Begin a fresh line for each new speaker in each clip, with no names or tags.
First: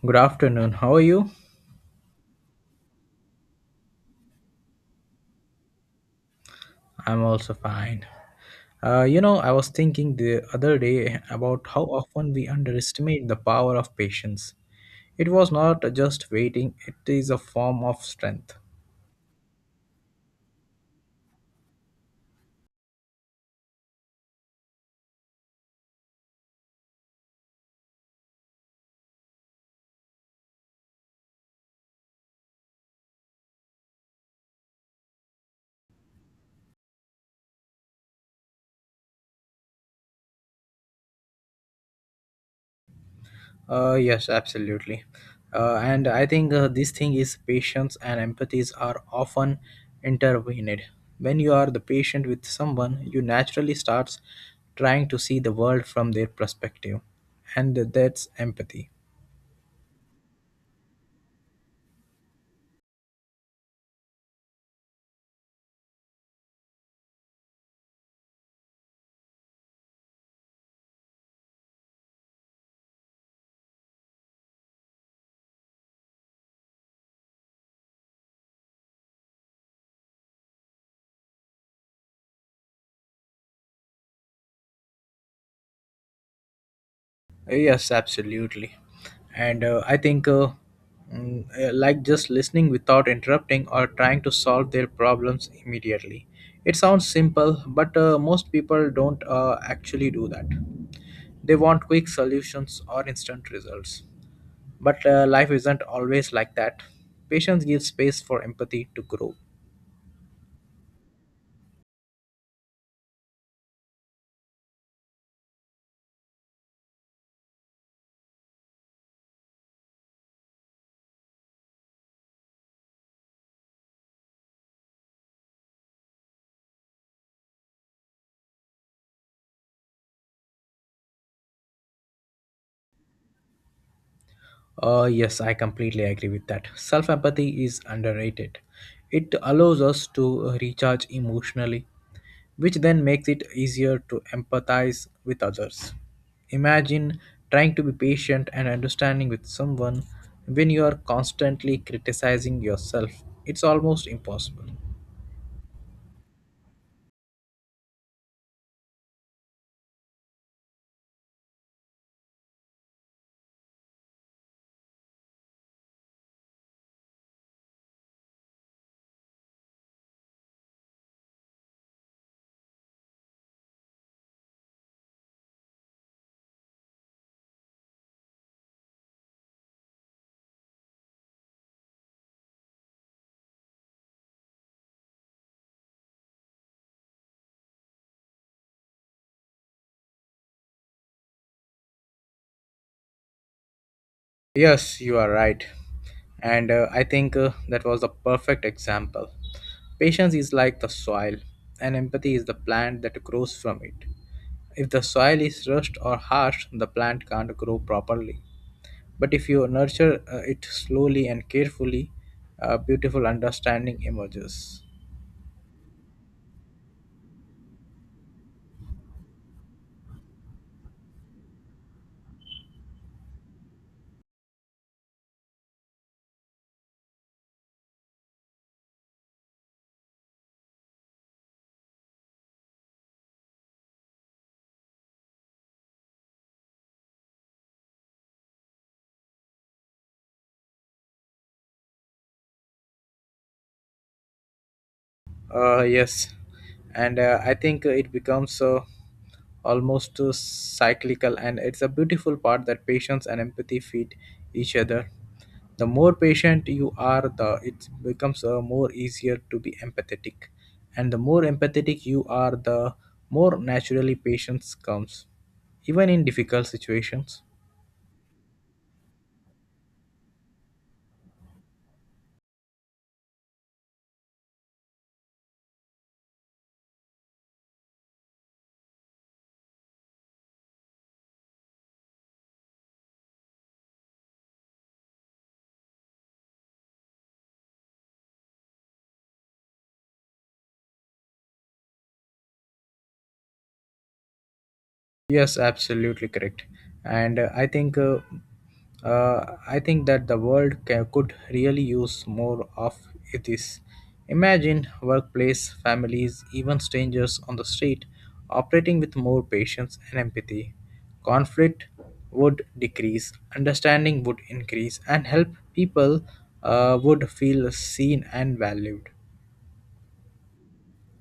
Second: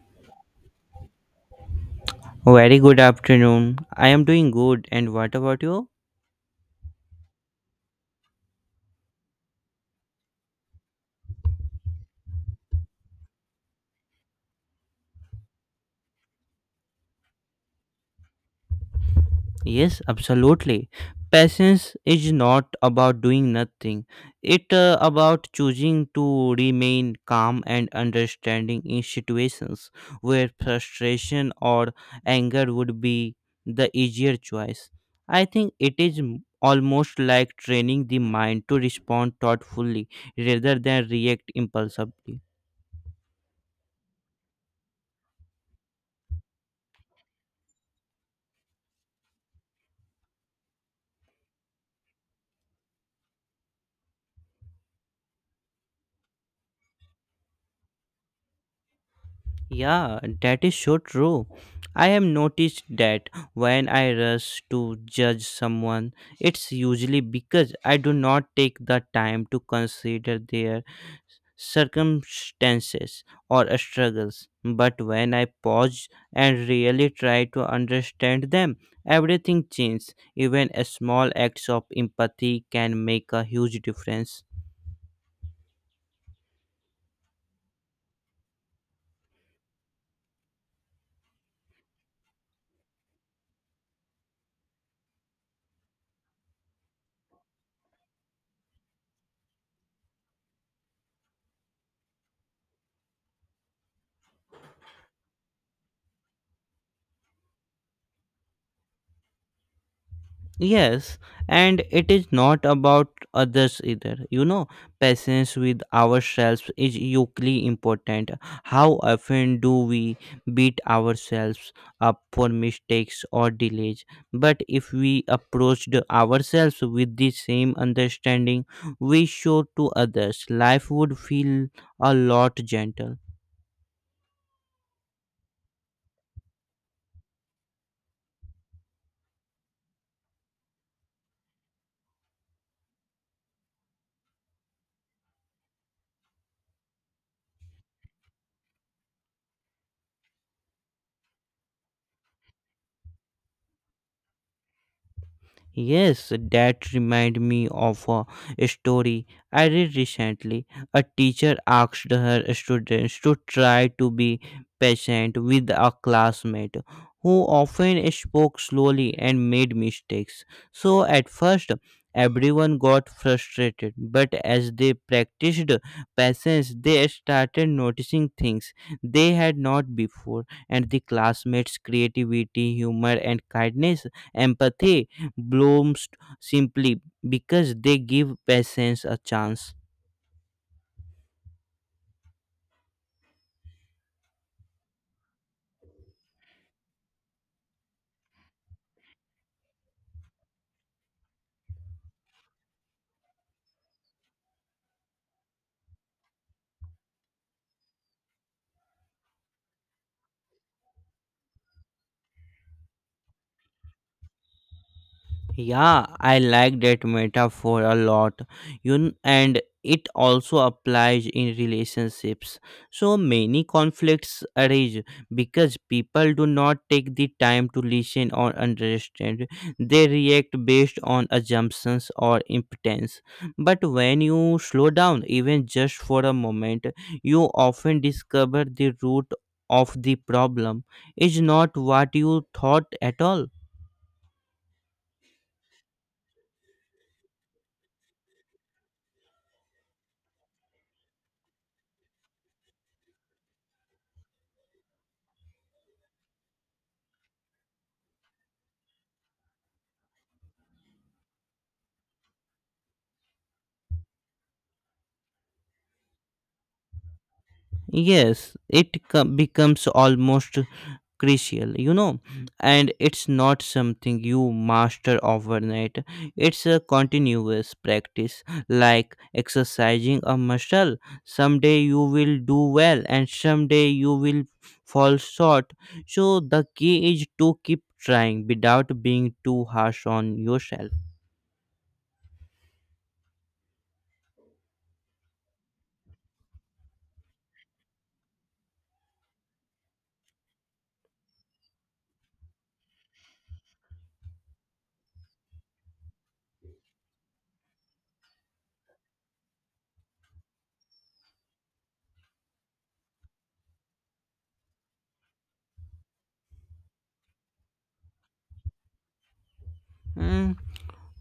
Good afternoon. How are you?
Very good afternoon. I am doing good. And what about you?
I'm also fine. I was thinking the other day about how often we underestimate the power of patience. It was not just waiting, it is a form of strength.
Yes, absolutely. Patience is not about doing nothing. It about choosing to remain calm and understanding in situations where frustration or anger would be the easier choice. I think it is almost like training the mind to respond thoughtfully rather than react impulsively.
Yes, absolutely. And I think this thing is patience and empathies are often intervened. When you are the patient with someone, you naturally starts trying to see the world from their perspective, and that's empathy.
Yeah, that is so true. I have noticed that when I rush to judge someone, it's usually because I do not take the time to consider their circumstances or struggles. But when I pause and really try to understand them, everything changes. Even a small acts of empathy can make a huge difference.
Yes, absolutely. And I think, like just listening without interrupting or trying to solve their problems immediately. It sounds simple, but most people don't actually do that. They want quick solutions or instant results. But life isn't always like that. Patience gives space for empathy to grow.
Yes, and it is not about others either. Patience with ourselves is equally important. How often do we beat ourselves up for mistakes or delays? But if we approached ourselves with the same understanding we show to others, life would feel a lot gentle.
Yes, I completely agree with that. Self empathy is underrated. It allows us to recharge emotionally which then makes it easier to empathize with others. Imagine trying to be patient and understanding with someone when you are constantly criticizing yourself. It's almost impossible.
Yes, that remind me of a story I read recently. A teacher asked her students to try to be patient with a classmate who often spoke slowly and made mistakes. So at first, everyone got frustrated, but as they practiced patience, they started noticing things they had not before, and the classmates' creativity, humor, and kindness, empathy blooms simply because they give patience a chance.
Yes, you are right. And I think that was the perfect example. Patience is like the soil, and empathy is the plant that grows from it. If the soil is rushed or harsh, the plant can't grow properly. But if you nurture it slowly and carefully, a beautiful understanding emerges.
Yeah, I like that metaphor a lot. And it also applies in relationships. So many conflicts arise because people do not take the time to listen or understand. They react based on assumptions or impotence. But when you slow down, even just for a moment, you often discover the root of the problem is not what you thought at all.
Yes, and I think it becomes almost cyclical, and it's a beautiful part that patience and empathy feed each other. The more patient you are, the it becomes more easier to be empathetic, and the more empathetic you are, the more naturally patience comes, even in difficult situations.
Yes, it becomes almost crucial, and it's not something you master overnight. It's a continuous practice, like exercising a muscle. Someday you will do well, and someday you will fall short. So, the key is to keep trying without being too harsh on yourself.
Yes, absolutely correct. And I think that the world could really use more of this. Imagine workplace, families, even strangers on the street operating with more patience and empathy. Conflict would decrease, understanding would increase, and help people would feel seen and valued.
Mm.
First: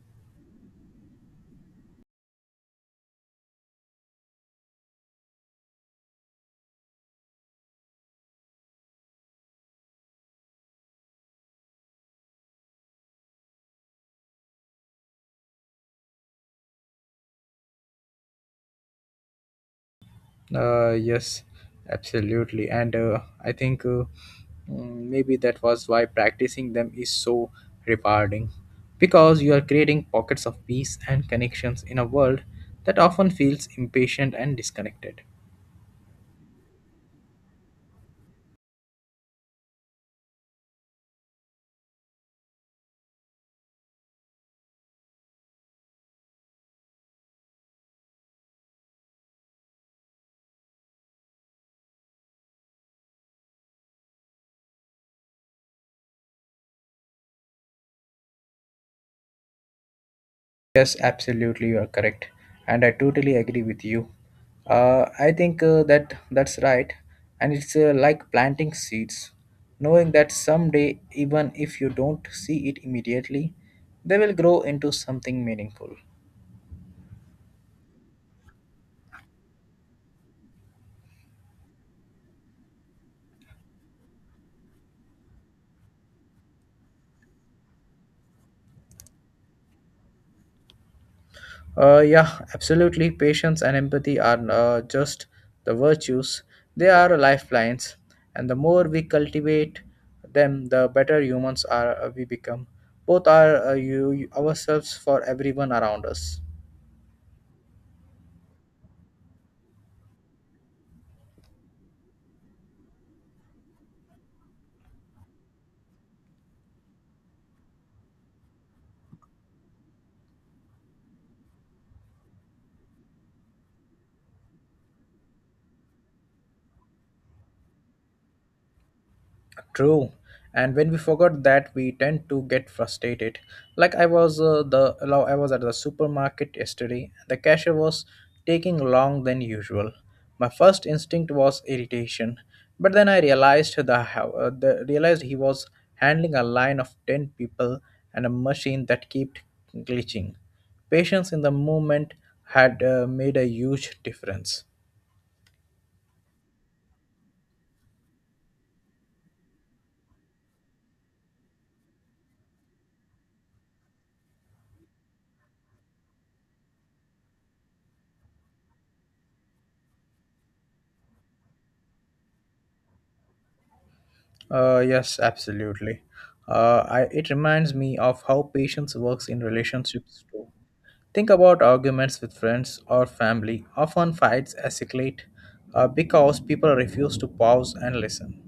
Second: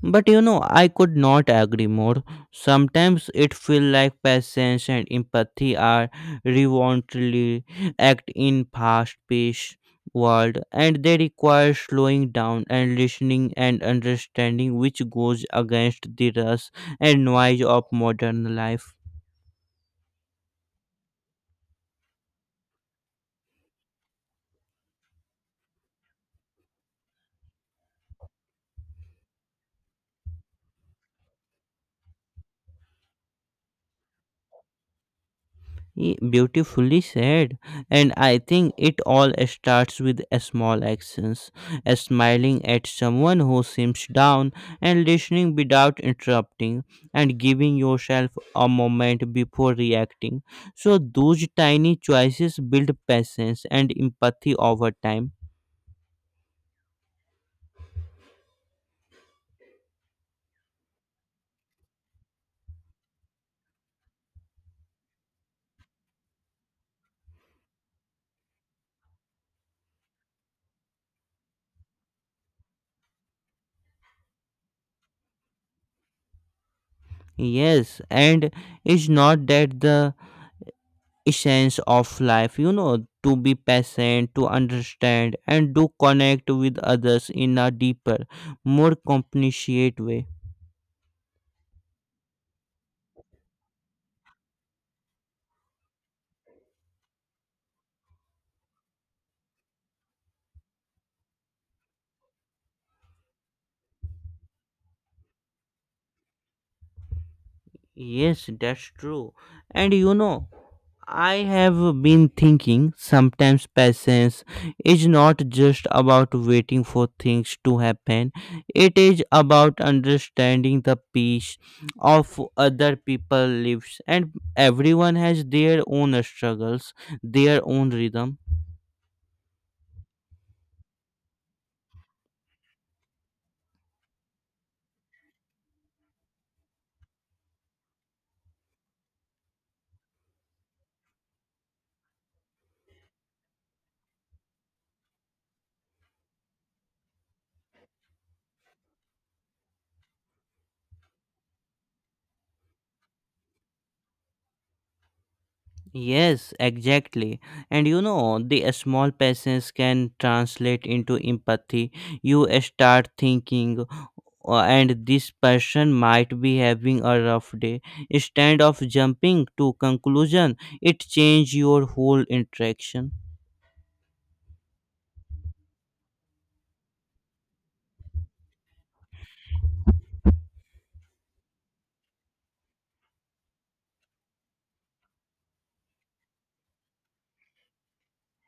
But I could not agree more. Sometimes it feels like patience and empathy are revoltingly act in fast-paced world, and they require slowing down and listening and understanding, which goes against the rush and noise of modern life.
Yes, absolutely. And I think mm, Maybe that was why practicing them is so rewarding because you are creating pockets of peace and connections in a world that often feels impatient and disconnected.
Beautifully said, and I think it all starts with a small actions, a smiling at someone who seems down, and listening without interrupting, and giving yourself a moment before reacting, so those tiny choices build patience and empathy over time.
Yes, absolutely, you are correct, and I totally agree with you. I think that that's right, and it's like planting seeds, knowing that someday, even if you don't see it immediately, they will grow into something meaningful.
Yes, and it's not that the essence of life, to be patient, to understand, and to connect with others in a deeper, more compassionate way.
Yeah, absolutely. Patience and empathy are just the virtues, they are lifelines, and the more we cultivate them, the better humans are we become. Both are you ourselves for everyone around us.
Yes, that's true. And I have been thinking sometimes patience is not just about waiting for things to happen. It is about understanding the peace of other people lives, and everyone has their own struggles, their own rhythm.
True. And when we forgot that, we tend to get frustrated. Like I was I was at the supermarket yesterday. The cashier was taking long than usual. My first instinct was irritation, but then I realized the, how- the realized he was handling a line of 10 people and a machine that kept glitching. Patience in the moment had made a huge difference.
Yes, exactly. And the small patience can translate into empathy. You start thinking, "Oh, and this person might be having a rough day." Instead of jumping to conclusion, it changes your whole interaction.
Yes, absolutely. It reminds me of how patience works in relationships too. Think about arguments with friends or family. Often fights escalate because people refuse to pause and listen.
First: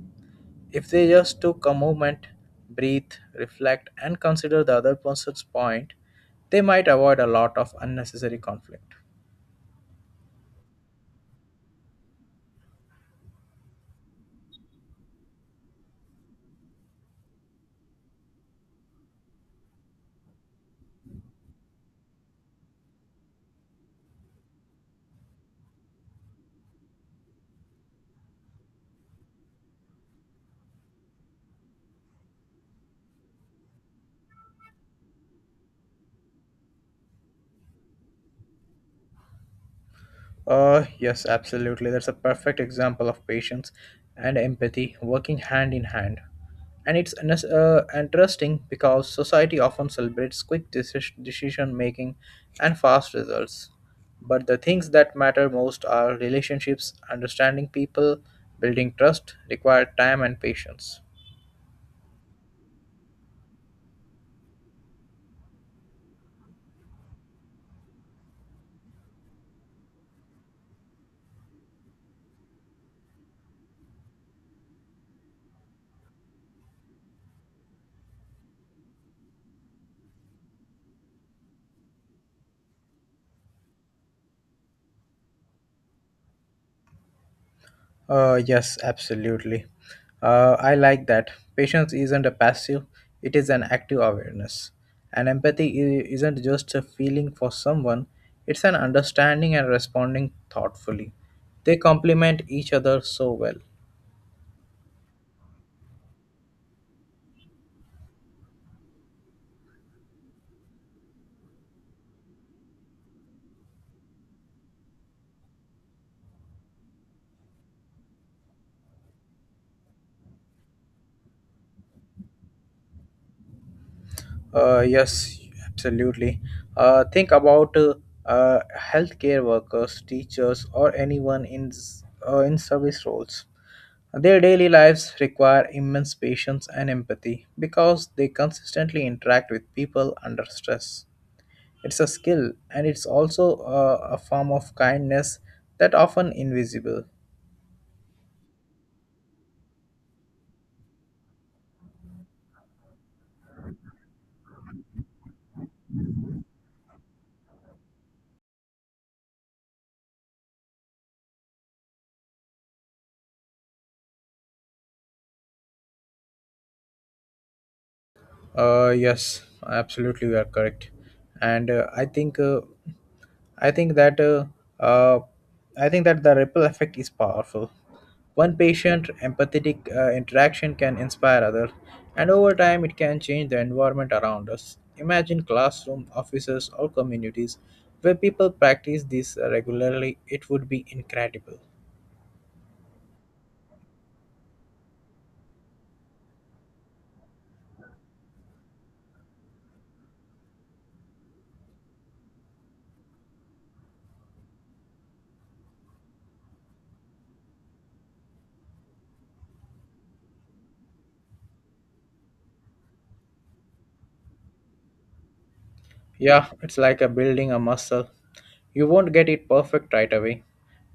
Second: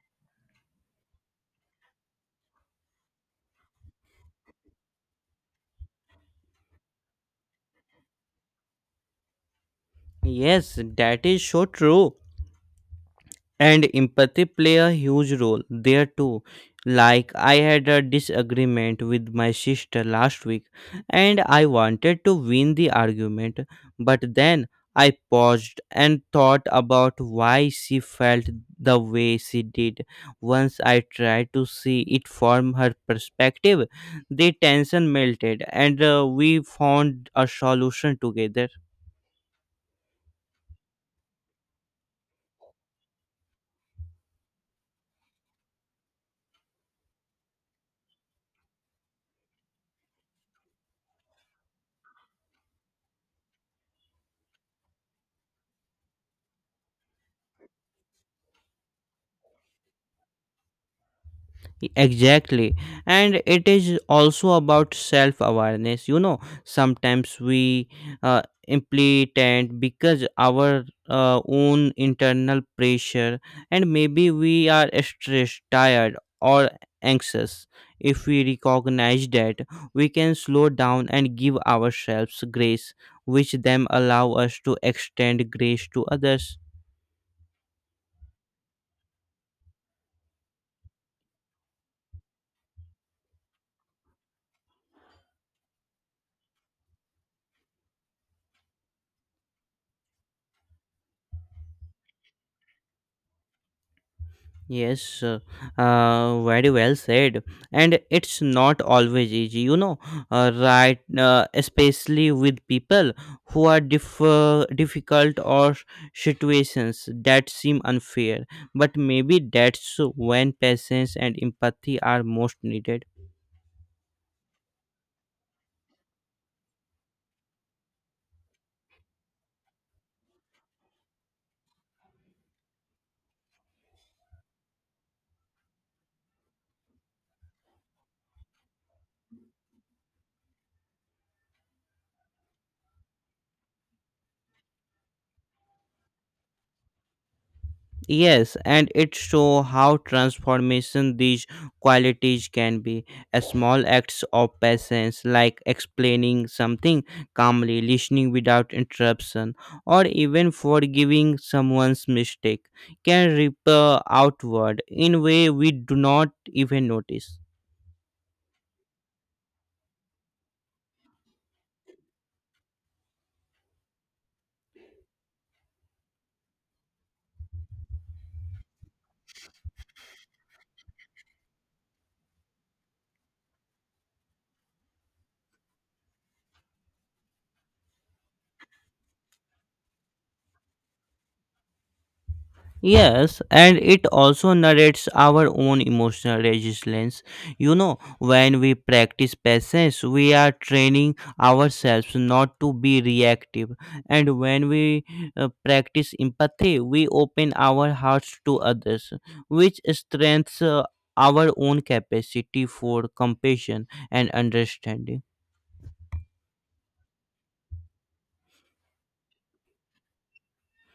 If they just took a moment, breathe, reflect, and consider the other person's point, they might avoid a lot of unnecessary conflict.
Yes, that is so true. And empathy play a huge role there too. Like, I had a disagreement with my sister last week, and I wanted to win the argument. But then I paused and thought about why she felt the way she did. Once I tried to see it from her perspective, the tension melted, and we found a solution together.
Yes, absolutely. That's a perfect example of patience and empathy working hand in hand. And it's interesting because society often celebrates quick decision making and fast results. But the things that matter most are relationships, understanding people, building trust, require time and patience.
Exactly. And it is also about self awareness. Sometimes we uh, implement because our own internal pressure, and maybe we are stressed, tired, or anxious. If we recognize that, we can slow down and give ourselves grace, which then allow us to extend grace to others.
Yes, absolutely. I like that. Patience isn't a passive, it is an active awareness. And empathy isn't just a feeling for someone, it's an understanding and responding thoughtfully. They complement each other so well.
Yes, very well said. And it's not always easy, right? Especially with people who are difficult or situations that seem unfair. But maybe that's when patience and empathy are most needed.
Yes, absolutely. Think about healthcare workers, teachers, or anyone in in service roles. Their daily lives require immense patience and empathy because they consistently interact with people under stress. It's a skill, and it's also a form of kindness that often invisible.
Yes, and it show how transformation these qualities can be. A small acts of patience, like explaining something calmly, listening without interruption, or even forgiving someone's mistake, can ripple outward in way we do not even notice.
Yes, absolutely, you are correct, and I think that uh, uh, I think that the ripple effect is powerful. One patient empathetic interaction can inspire others, and over time it can change the environment around us. Imagine classroom, offices, or communities where people practice this regularly. It would be incredible.
Yes, and it also narrates our own emotional resilience. When we practice patience, we are training ourselves not to be reactive. And when we practice empathy, we open our hearts to others, which strengthens our own capacity for compassion and understanding.
Yeah, it's like a building a muscle. You won't get it perfect right away,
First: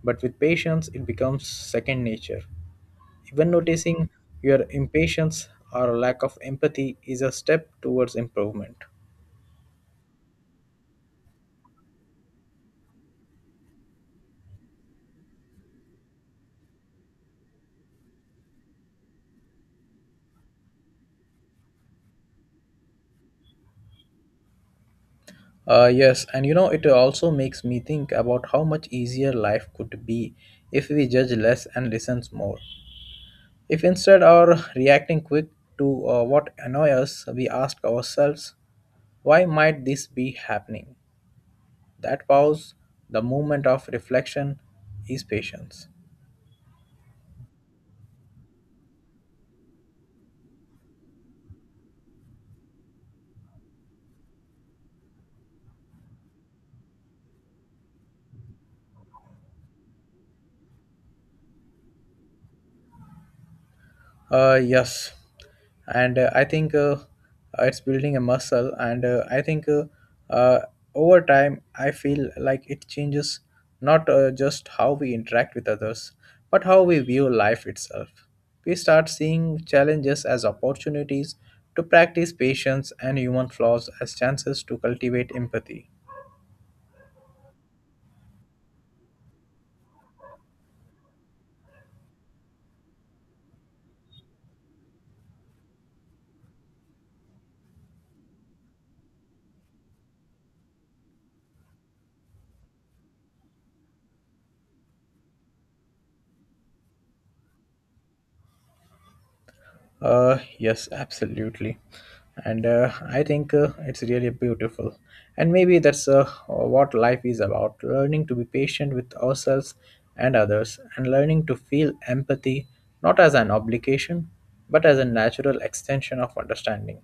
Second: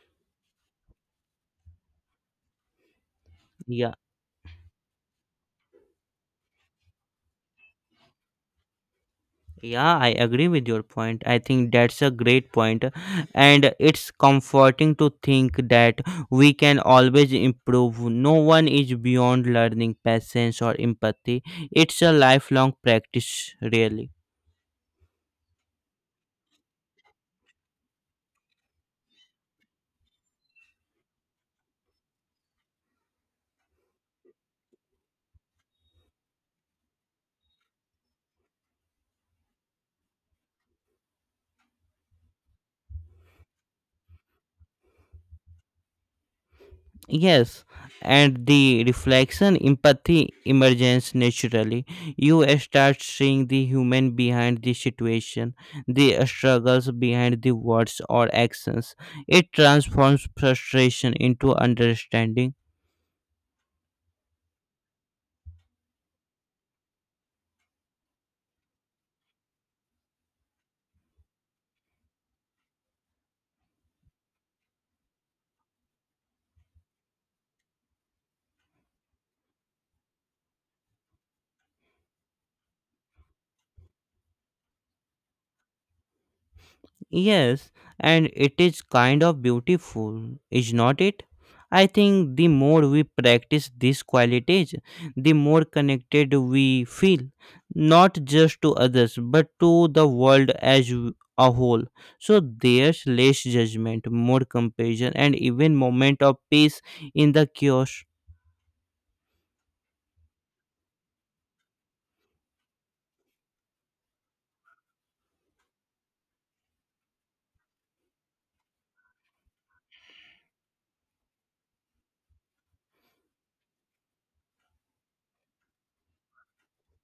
but with patience, it becomes second nature. Even
Yeah.
noticing your impatience or lack of empathy is a step towards improvement.
Yeah, I agree with your point. I think that's a great point, and it's comforting to think that we can always improve. No one is beyond learning patience or empathy. It's a lifelong practice, really.
Yes, and you know, it also makes me think about how much easier life could be if we judge less and listens more. If instead of reacting quick to what annoys us, we ask ourselves, why might this be happening? That pause, the moment of reflection, is patience.
Yes, and the reflection empathy emerges naturally. You start seeing the human behind the situation, the struggles behind the words or actions. It transforms frustration into understanding.
Yes, and I think it's building a muscle, and I think uh, over time I feel like it changes not just how we interact with others, but how we view life itself. We start seeing challenges as opportunities to practice patience and human flaws as chances to cultivate empathy.
Yes, and it is kind of beautiful, is not it? I think the more we practice these qualities, the more connected we feel, not just to others, but to the world as a whole. So there's less judgment, more compassion, and even moment of peace in the chaos.
Yes, absolutely. And I think it's really beautiful. And maybe that's what life is about learning to be patient with ourselves and others, and learning to feel empathy not as an obligation, but as a natural extension of understanding.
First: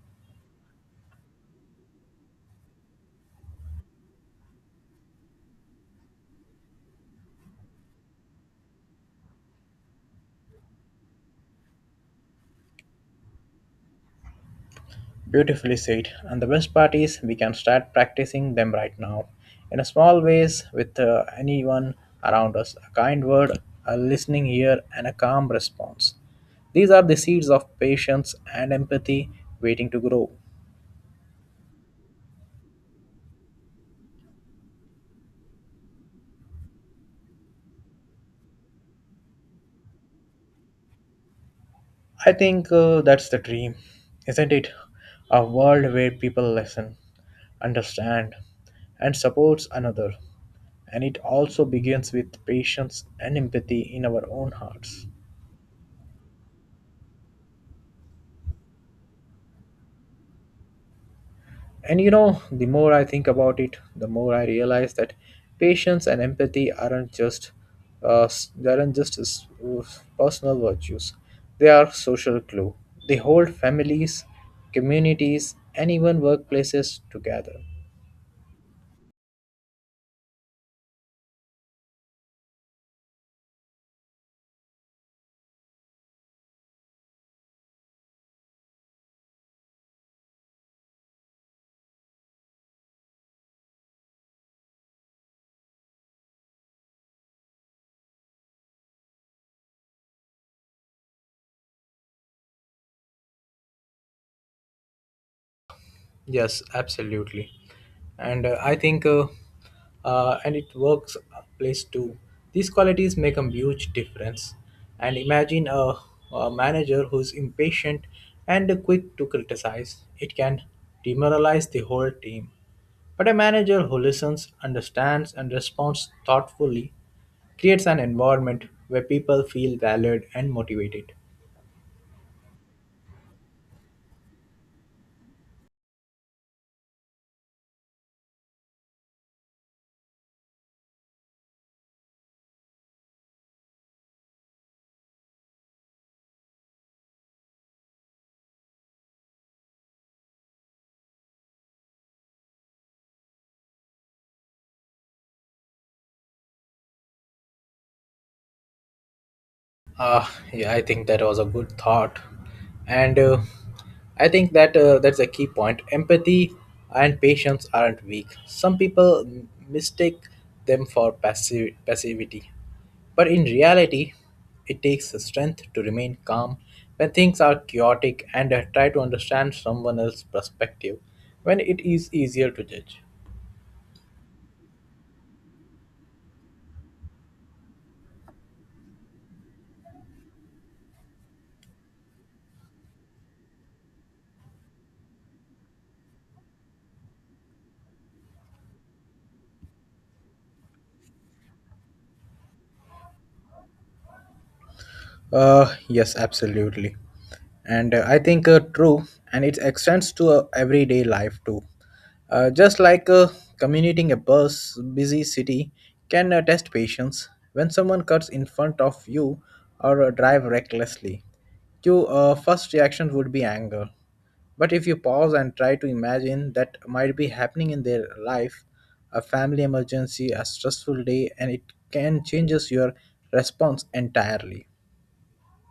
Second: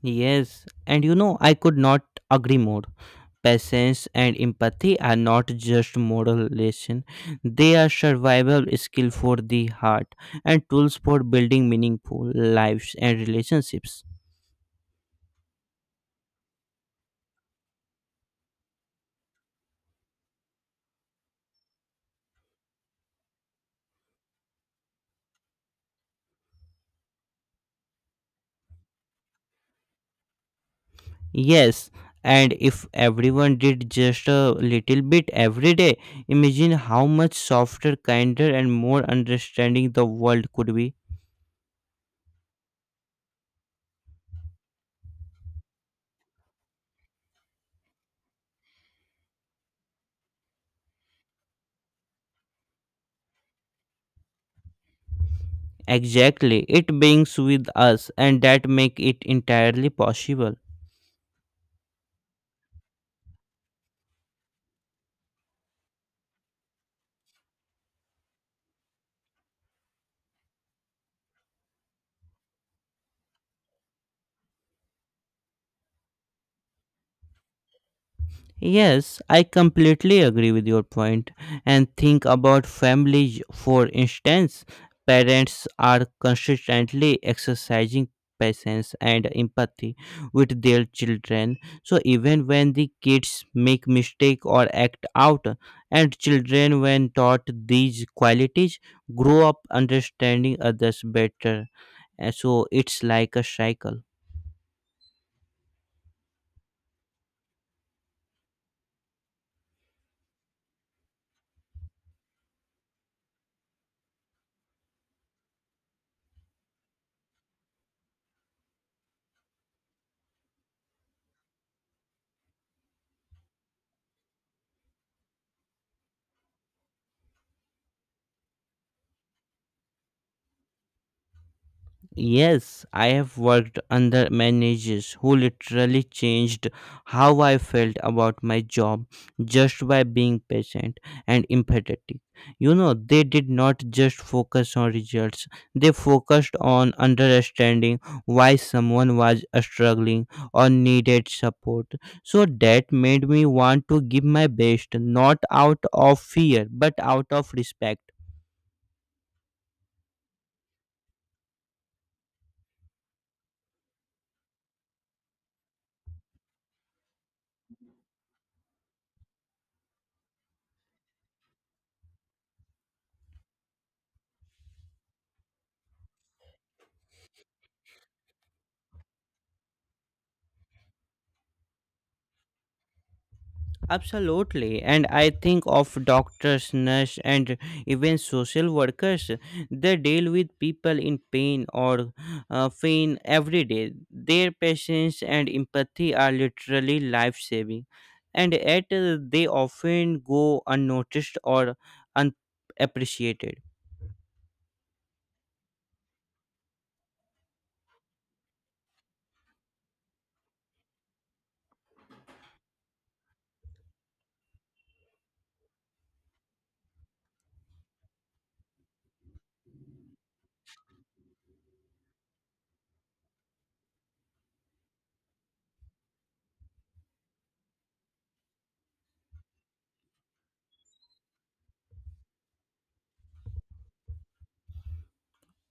Yes, and I could not agree more. Patience and empathy are not just moral lessons, they are survival skills for the heart and tools for building meaningful lives and relationships.
Beautifully said. And the best part is we can start practicing them right now. In a small ways with anyone around us. A kind word, a listening ear, and a calm response. These are the seeds of patience and empathy waiting to grow.
Yes, and if everyone did just a little bit every day, imagine how much softer, kinder, and more understanding the world could be.
I think that's the dream, isn't it? A world where people listen, understand, and supports another. And it also begins with patience and empathy in our own hearts.
Exactly, it beings with us, and that make it entirely possible.
And you know, the more I think about it, the more I realize that patience and empathy aren't just personal virtues. They are social glue. They hold families, communities, and even workplaces together.
Yes, I completely agree with your point. And think about families, for instance, parents are consistently exercising patience and empathy with their children. So even when the kids make mistake or act out, and children when taught these qualities grow up understanding others better. And so it's like a cycle.
Yes, absolutely. And uh, I think, uh, and it works place too. These qualities make a huge difference. And imagine a manager who's impatient and quick to criticize. It can demoralize the whole team. But a manager who listens, understands, and responds thoughtfully creates an environment where people feel valued and motivated.
Yes, I have worked under managers who literally changed how I felt about my job just by being patient and empathetic. They did not just focus on results, they focused on understanding why someone was struggling or needed support. So that made me want to give my best, not out of fear, but out of respect.
Uh, yeah, I think that was a good thought, and I think that that's a key point. Empathy and patience aren't weak. Some people mistake them for passive passivity, but in reality, it takes strength to remain calm when things are chaotic and try to understand someone else's perspective when it is easier to judge.
Absolutely, and I think of doctors, nurses, and even social workers. They deal with people in pain every day. Their patience and empathy are literally life saving, and yet they often go unnoticed or unappreciated.
Yes, absolutely. And I think true, and it extends to everyday life too. Just like commuting a bus, busy city can test patience. When someone cuts in front of you or drive recklessly, your first reaction would be anger. But if you pause and try to imagine that might be happening in their life, a family emergency, a stressful day, and it can changes your response entirely.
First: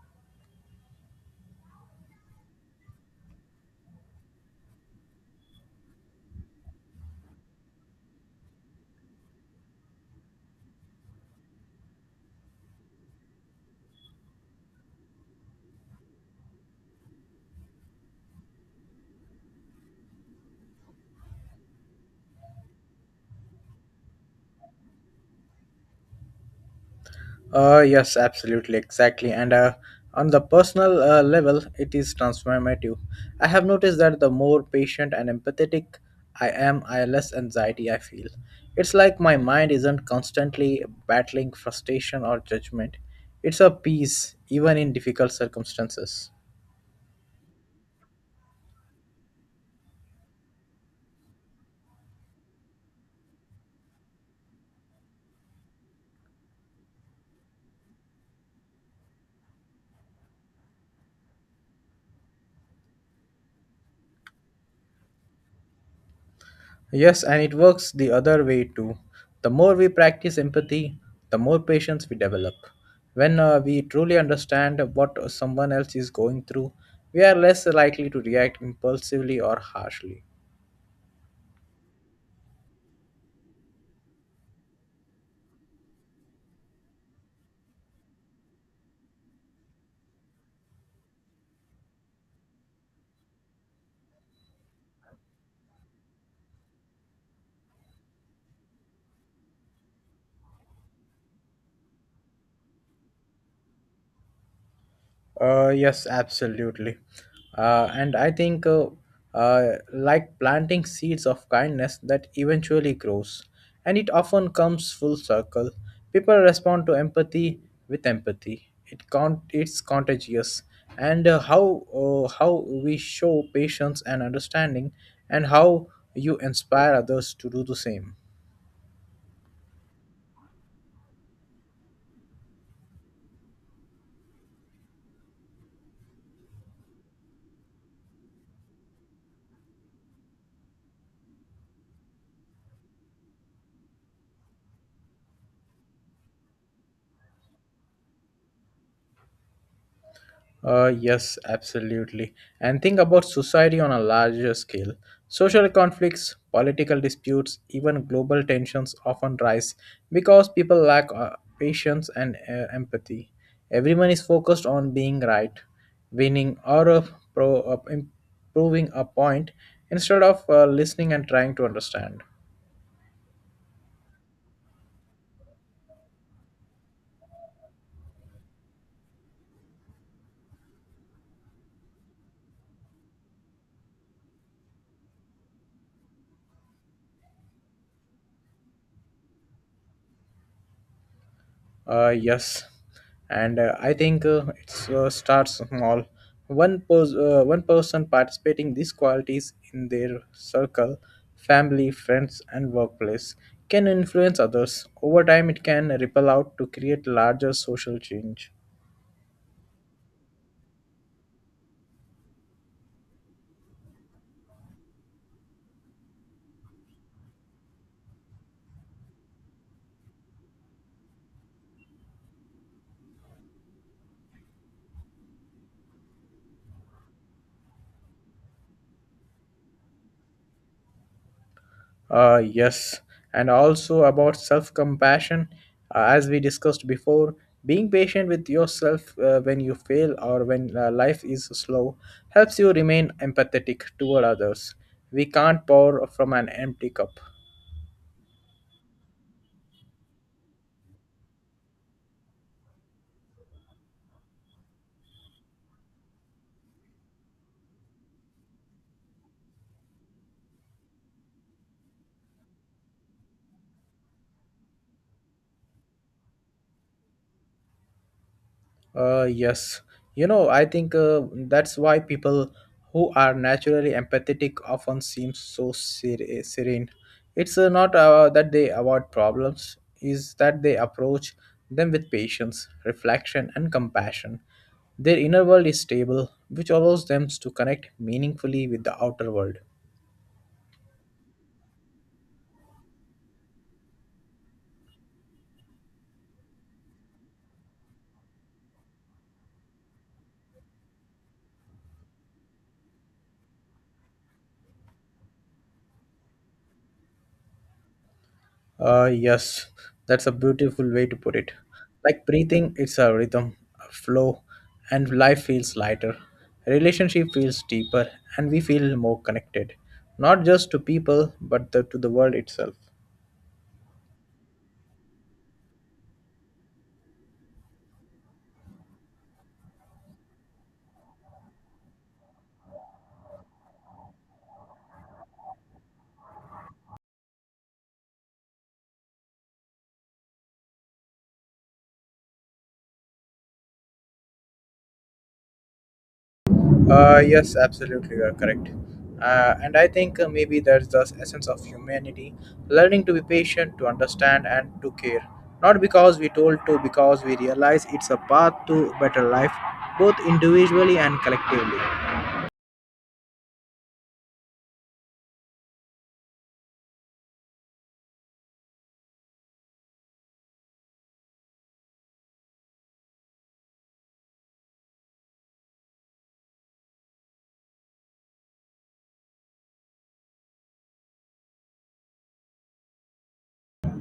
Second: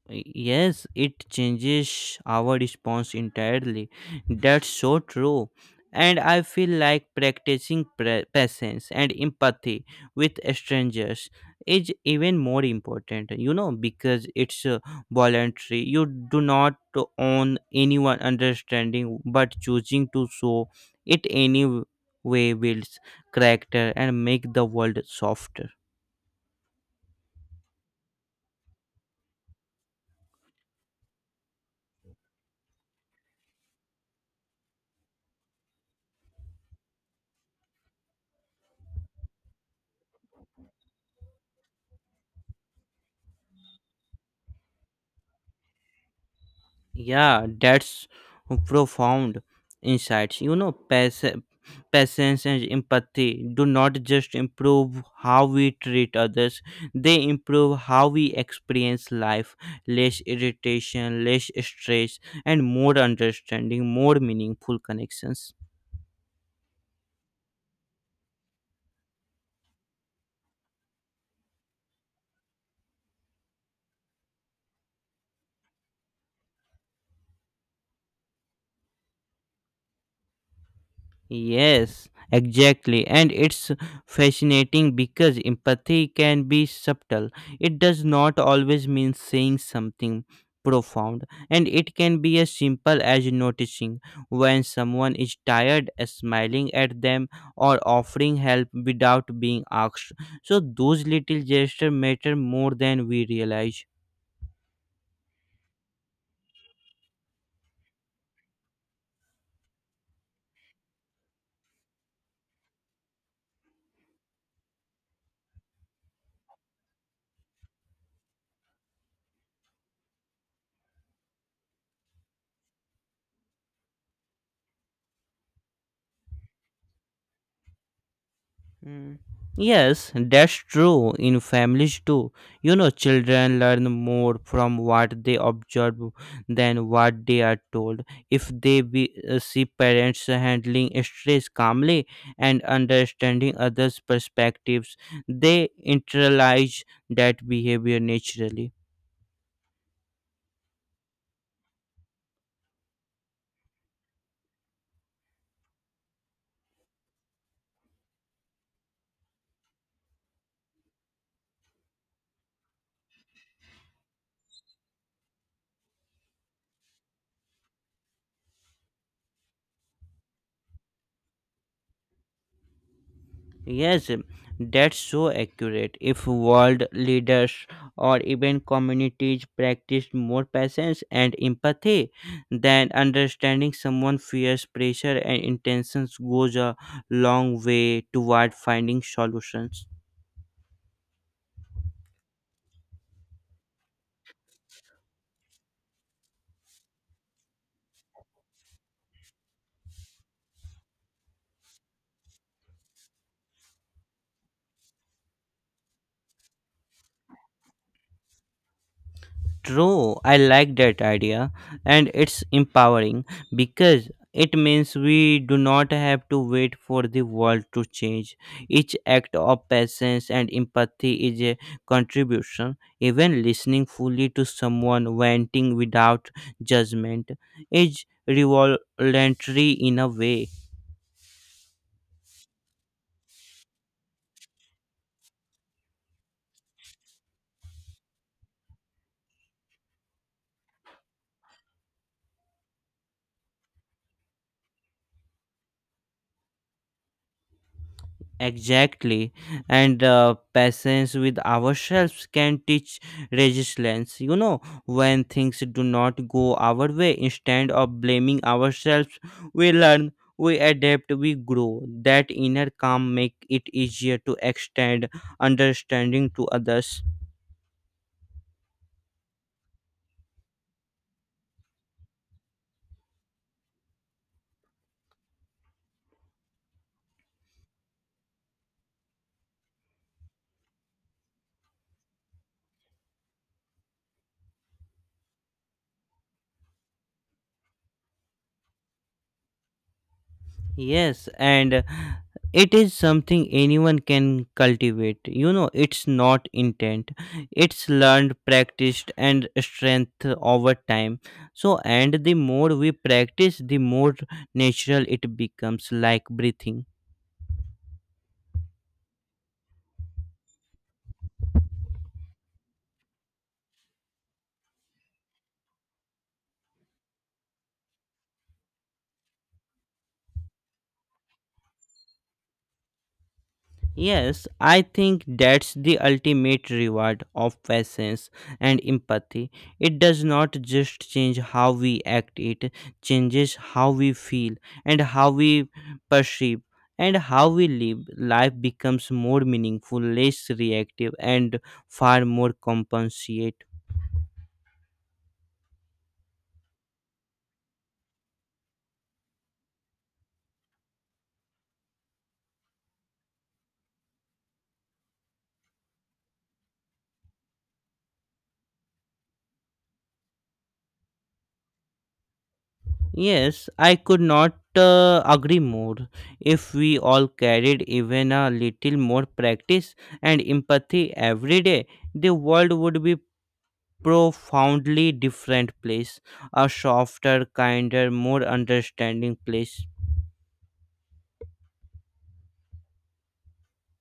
Yes, it changes our response entirely. That's so true. And I feel like practicing patience and empathy with strangers is even more important, because it's voluntary. You do not own anyone understanding, but choosing to show it anyway builds character and make the world softer.
Yes, absolutely, exactly. And on the personal level, it is transformative. I have noticed that the more patient and empathetic I am, I less anxiety I feel. It's like my mind isn't constantly battling frustration or judgment. It's a peace, even in difficult circumstances.
Yeah, that's profound insights. Patience and empathy do not just improve how we treat others, they improve how we experience life less irritation, less stress, and more understanding, more meaningful connections.
Yes, and it works the other way too. The more we practice empathy, the more patience we develop. When we truly understand what someone else is going through, we are less likely to react impulsively or harshly.
Yes, exactly. And it's fascinating because empathy can be subtle. It does not always mean saying something profound, and it can be as simple as noticing when someone is tired, smiling at them, or offering help without being asked. So, those little gestures matter more than we realize.
Yes, absolutely. Uh, and I think, uh, like planting seeds of kindness that eventually grows, and it often comes full circle. People respond to empathy with empathy. It's contagious, and how we show patience and understanding, and how you inspire others to do the same.
Mm. Yes, that's true in families too. Children learn more from what they observe than what they are told. If they see parents handling stress calmly and understanding others' perspectives, they internalize that behavior naturally.
Yes, absolutely. And think about society on a larger scale. Social conflicts, political disputes, even global tensions often rise because people lack patience and empathy. Everyone is focused on being right, winning, or improving a point instead of listening and trying to understand.
Yes, that's so accurate. If world leaders or even communities practiced more patience and empathy, then understanding someone fears pressure and intentions goes a long way toward finding solutions.
Yes, and I think it starts small. One one person participating these qualities in their circle, family, friends, and workplace can influence others. Over time, it can ripple out to create larger social change.
True, I like that idea, and it's empowering because it means we do not have to wait for the world to change. Each act of patience and empathy is a contribution. Even listening fully to someone venting without judgment is revolutionary in a way.
Yes, and also about self compassion. As we discussed before, being patient with yourself when you fail or when life is slow helps you remain empathetic toward others. We can't pour from an empty cup.
Exactly, and patience with ourselves can teach resilience. When things do not go our way, instead of blaming ourselves, we learn, we adapt, we grow. That inner calm make it easier to extend understanding to others.
Yes. I think that's why people who are naturally empathetic often seem so serene. It's not that they avoid problems, is that they approach them with patience, reflection, and compassion. Their inner world is stable, which allows them to connect meaningfully with the outer world.
Yes, and it is something anyone can cultivate. It's not intent. It's learned, practiced, and strength over time. So, and the more we practice, the more natural it becomes, like breathing.
Yes, that's a beautiful way to put it. Like breathing, it's a rhythm, a flow, and life feels lighter. Relationship feels deeper, and we feel more connected, not just to people, but to the world itself.
Yes, I think that's the ultimate reward of patience and empathy. It does not just change how we act, it changes how we feel and how we perceive and how we live. Life becomes more meaningful, less reactive, and far more compassionate.
Yes, absolutely, you are correct. And I think maybe that's the essence of humanity learning to be patient, to understand, and to care. Not because we told to, because we realize it's a path to better life, both individually and collectively.
Yes, I could not agree more. If we all carried even a little more practice and empathy every day, the world would be profoundly different place, a softer, kinder, more understanding place.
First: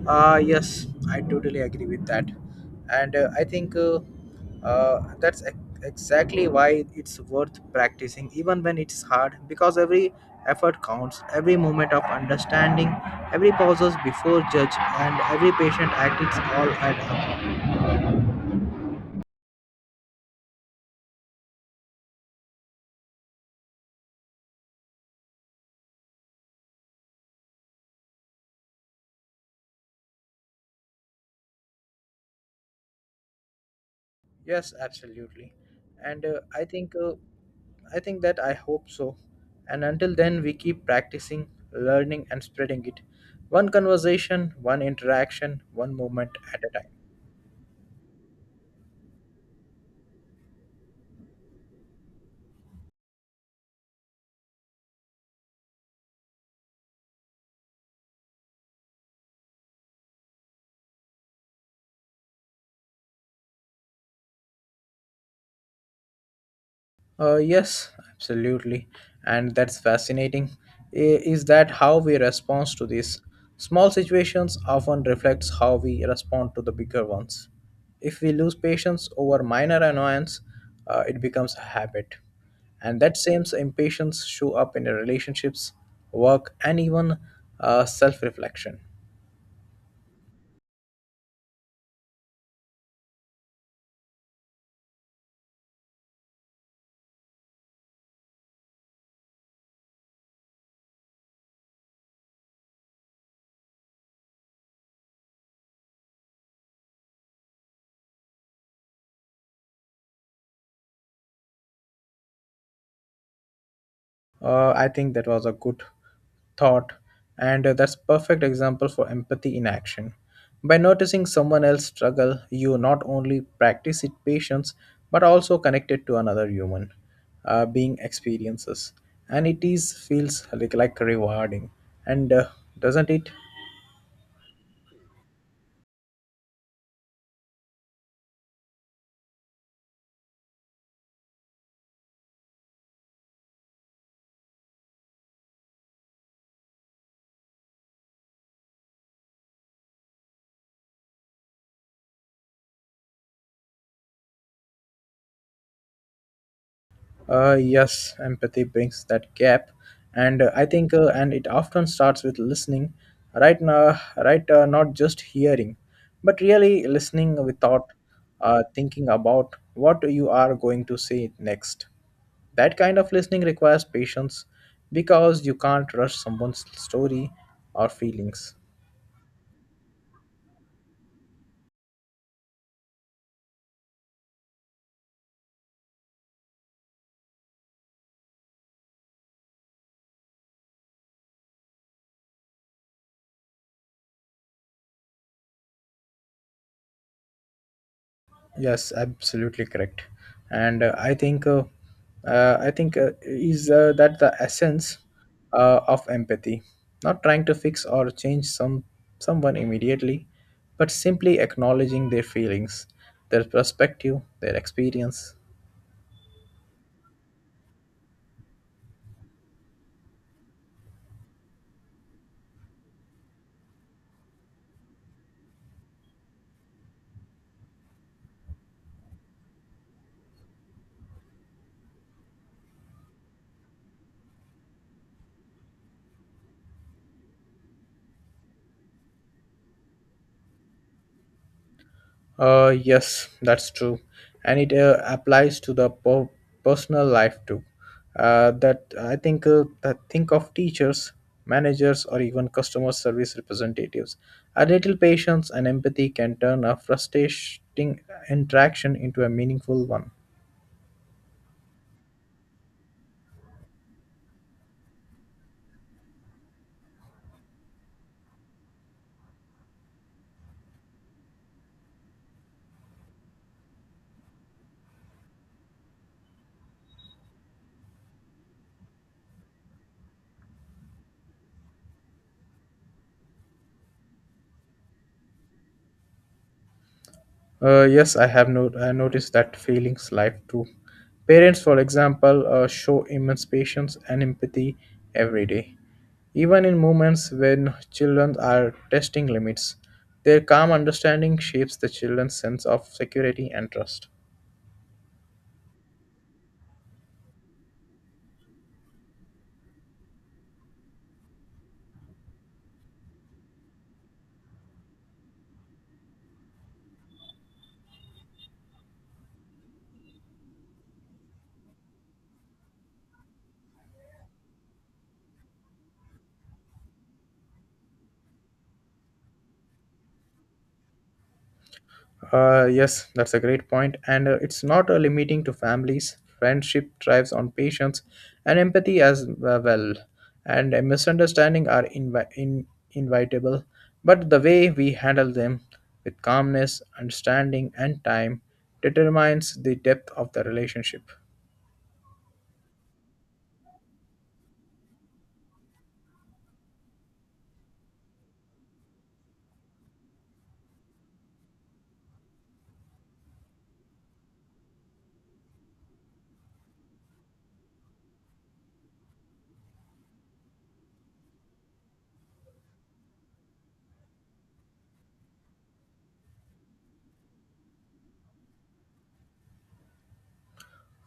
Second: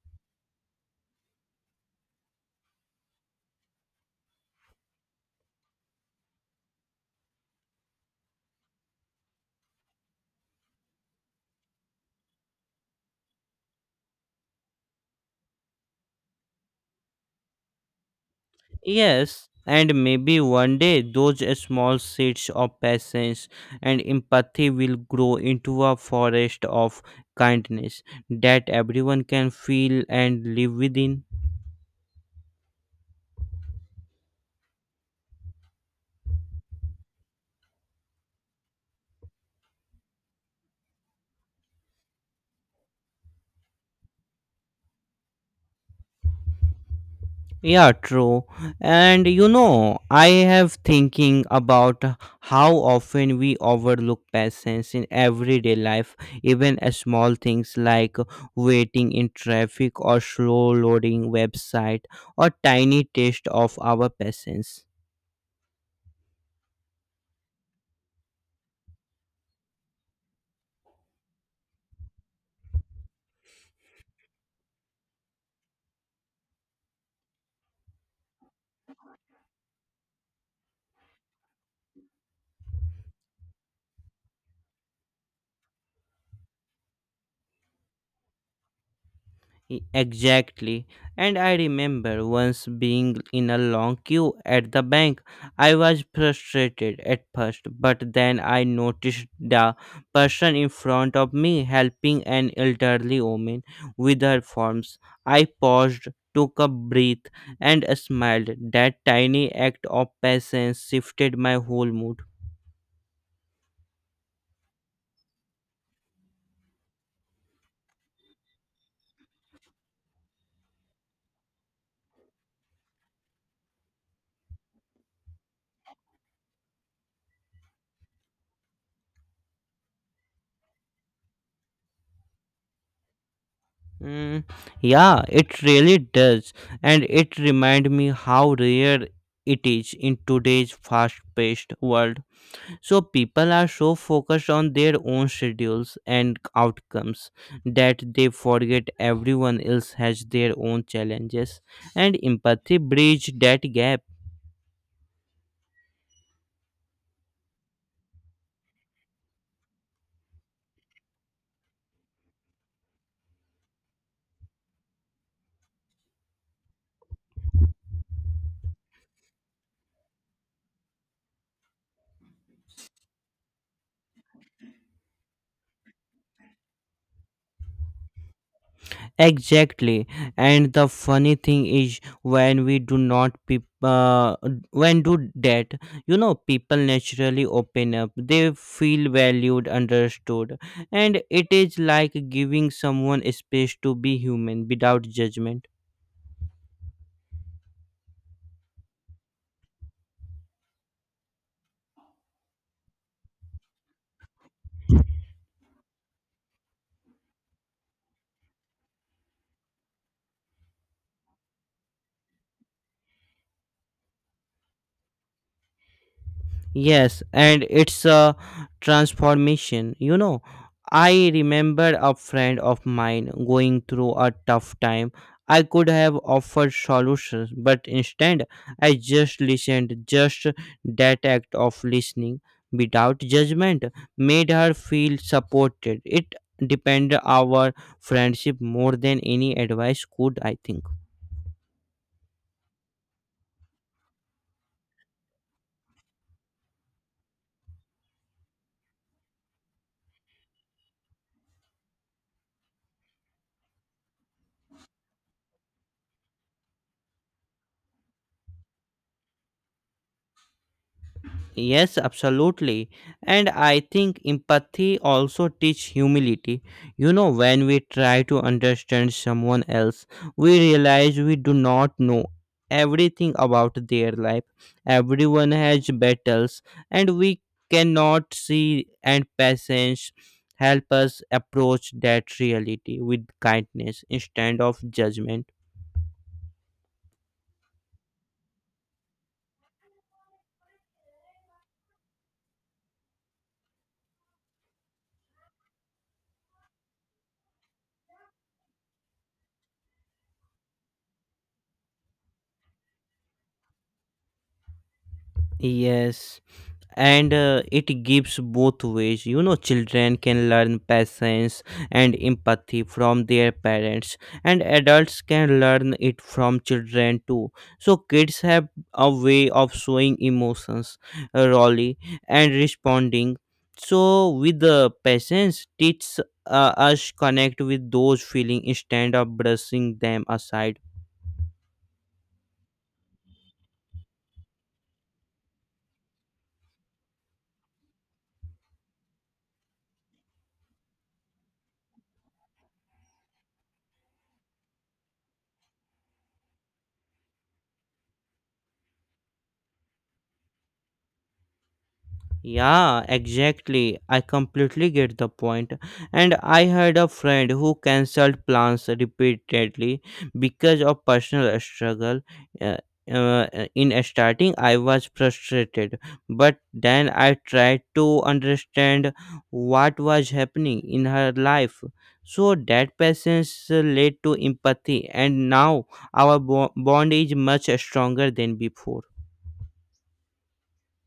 Yes, I totally agree with that. And I think uh, that's ex- exactly why it's worth practicing, even when it's hard, because every effort counts, every moment of understanding, every pauses before judge, and every patient act it's all add up.
Yes, and maybe one day those small seeds of patience and empathy will grow into a forest of kindness that everyone can feel and live within.
Yes, absolutely. And I think that I hope so. And until then, we keep practicing, learning, and spreading it. One conversation, one interaction, one moment at a time.
Yeah, true. And you know, I have thinking about how often we overlook patience in everyday life, even a small things like waiting in traffic or slow loading website or tiny test of our patience.
Yes, absolutely. And that's fascinating. Is that how we respond to these? Small situations often reflects how we respond to the bigger ones. If we lose patience over minor annoyance, it becomes a habit. And that same impatience show up in our relationships, work, and even self-reflection.
Exactly. And I remember once being in a long queue at the bank. I was frustrated at first, but then I noticed the person in front of me helping an elderly woman with her forms. I paused, took a breath, and smiled. That tiny act of patience shifted my whole mood.
I think that was a good thought, and that's perfect example for empathy in action. By noticing someone else struggle, you not only practice it patience but also connect it to another human being experiences, and it is feels like rewarding, and doesn't it?
Mm, yeah, it really does, and it reminds me how rare it is in today's fast-paced world. So people are so focused on their own schedules and outcomes that they forget everyone else has their own challenges, and empathy bridge that gap.
Yes, empathy brings that gap, and it often starts with listening, right? Now, right, not just hearing, but really listening without thinking about what you are going to say next. That kind of listening requires patience because you can't rush someone's story or feelings.
Exactly. And the funny thing is when we do not peop when do that, you know, people naturally open up. They feel valued, understood. And it is like giving someone space to be human without judgment.
Yes, absolutely correct. And I think is that the essence of empathy, not trying to fix or change someone immediately, but simply acknowledging their feelings, their perspective, their experience.
Yes, and it's a transformation. You know, I remember a friend of mine going through a tough time. I could have offered solutions, but instead, I just listened. Just that act of listening without judgment made her feel supported. It depended our friendship more than any advice could, I think.
Yes, that's true, and it applies to the personal life too. That I think that think of teachers, managers, or even customer service representatives. A little patience and empathy can turn a frustrating interaction into a meaningful one.
Yes, absolutely. And I think empathy also teach humility. You know, when we try to understand someone else, we realize we do not know everything about their life. Everyone has battles and we cannot see and patience help us approach that reality with kindness instead of judgment.
Yes, I have no- I noticed that feelings life too. Parents, for example, show immense patience and empathy every day. Even in moments when children are testing limits, their calm understanding shapes the children's sense of security and trust.
Yes, and it gives both ways, you know, children can learn patience and empathy from their parents, and adults can learn it from children too. So kids have a way of showing emotions really and responding, so with the patience teach us connect with those feeling instead of brushing them aside.
Yes, that's a great point, and it's not limiting to families. Friendship thrives on patience and empathy as well, and misunderstanding are inevitable. But the way we handle them with calmness, understanding, and time determines the depth of the relationship.
Yeah, exactly. I completely get the point. And I had a friend who cancelled plans repeatedly because of personal struggle. Uh, in starting, I was frustrated, but then I tried to understand what was happening in her life. So that patience led to empathy, and now our bond is much stronger than before.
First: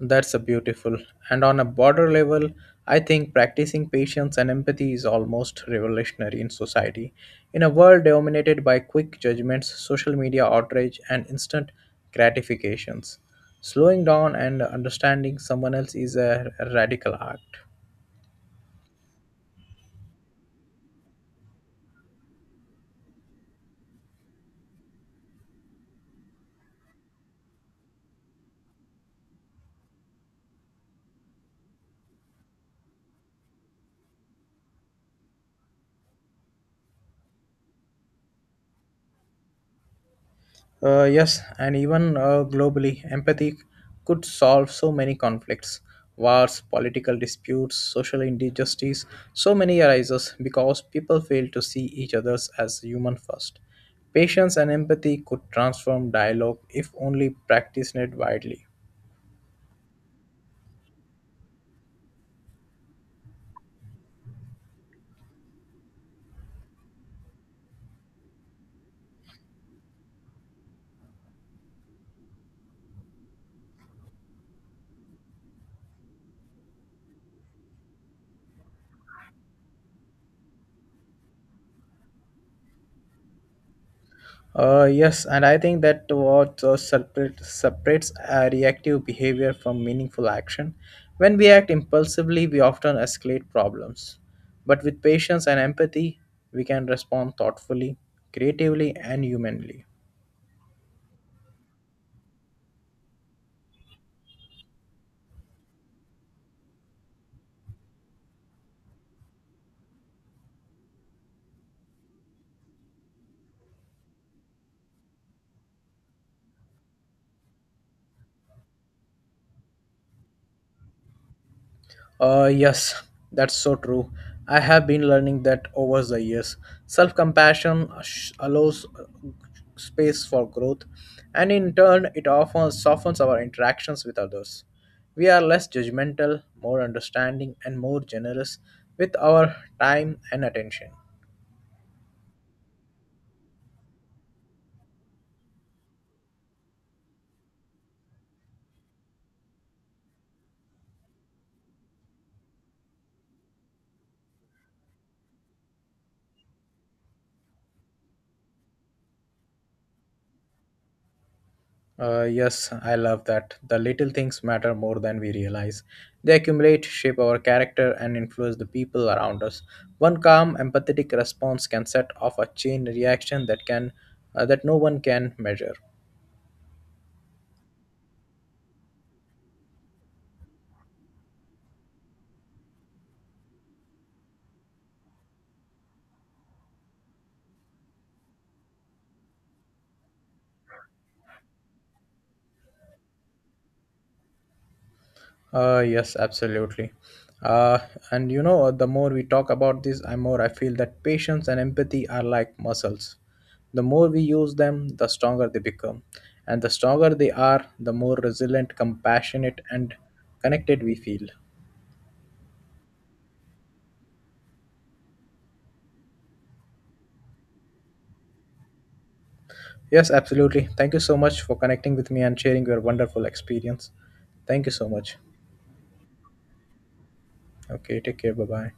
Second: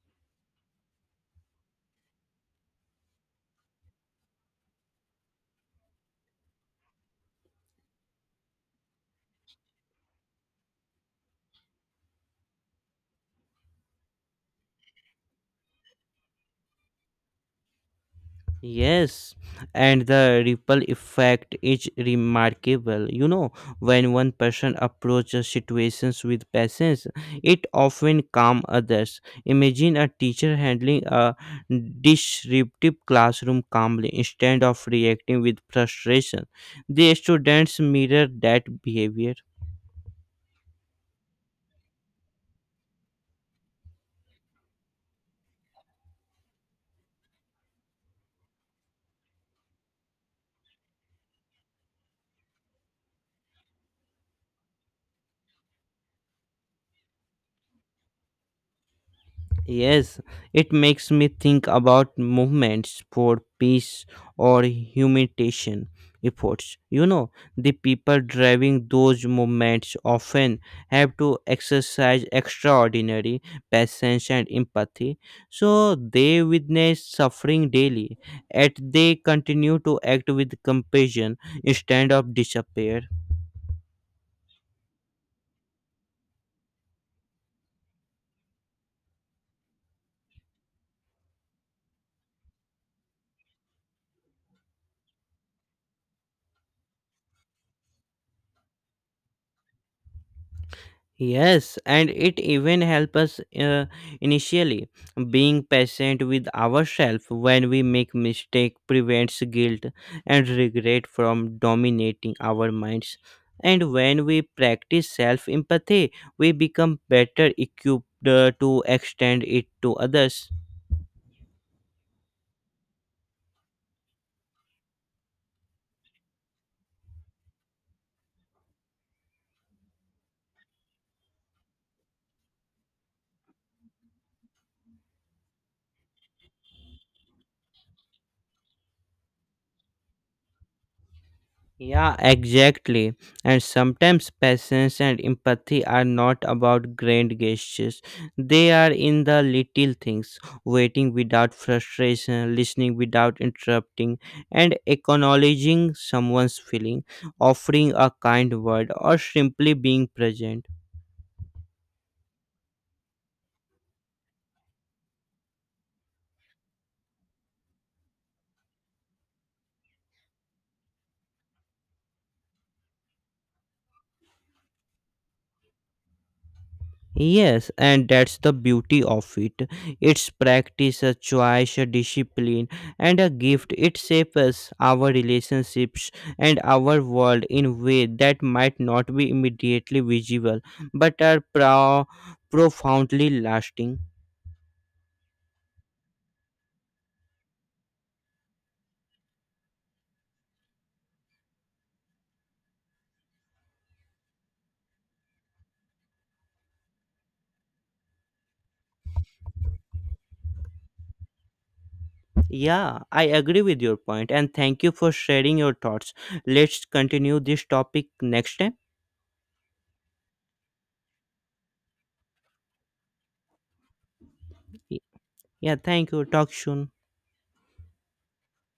That's a beautiful. And on a broader level, I think practicing patience and empathy is almost revolutionary in society. In a world dominated by quick judgments, social media outrage, and instant gratifications, slowing down and understanding someone else is a radical act.
Yes, and the ripple effect is remarkable. You know, when one person approaches situations with patience, it often calms others. Imagine a teacher handling a disruptive classroom calmly instead of reacting with frustration. The students mirror that behavior.
Yes, and even globally, empathy could solve so many conflicts, wars, political disputes, social injustice. So many arises because people fail to see each others as human first. Patience and empathy could transform dialogue if only practiced widely.
Yes, it makes me think about movements for peace or humiliation efforts. You know, the people driving those movements often have to exercise extraordinary patience and empathy, so they witness suffering daily, yet they continue to act with compassion instead of despair.
Yes, and I think that what separates reactive behavior from meaningful action. When we act impulsively, we often escalate problems. But with patience and empathy, we can respond thoughtfully, creatively, and humanly.
Yes, and it even helps us initially. Being patient with ourselves when we make mistake prevents guilt and regret from dominating our minds. And when we practice self empathy, we become better equipped to extend it to others.
Yes, that's so true. I have been learning that over the years. Self compassion allows space for growth, and in turn, it often softens our interactions with others. We are less judgmental, more understanding, and more generous with our time and attention.
Yeah, exactly. And sometimes patience and empathy are not about grand gestures. They are in the little things, waiting without frustration, listening without interrupting, and acknowledging someone's feeling, offering a kind word, or simply being present.
Yes, I love that. The little things matter more than we realize. They accumulate, shape our character, and influence the people around us. One calm, empathetic response can set off a chain reaction that can that no one can measure.
Yes, and that's the beauty of it. It's practice, a choice, a discipline, and a gift. It shapes our relationships and our world in ways that might not be immediately visible but are profoundly lasting.
Yes, absolutely. Uh, the more we talk about this, I more I feel that patience and empathy are like muscles. The more we use them, the stronger they become, and the stronger they are, the more resilient, compassionate, and connected we feel.
Yeah, I agree with your point, and thank you for sharing your thoughts. Let's continue this topic next time.
Yes, absolutely. Thank you so much for connecting with me and sharing your wonderful experience. Thank you so
Y-
much.
Yeah, thank you. Talk soon.
Okay, take care. Bye bye.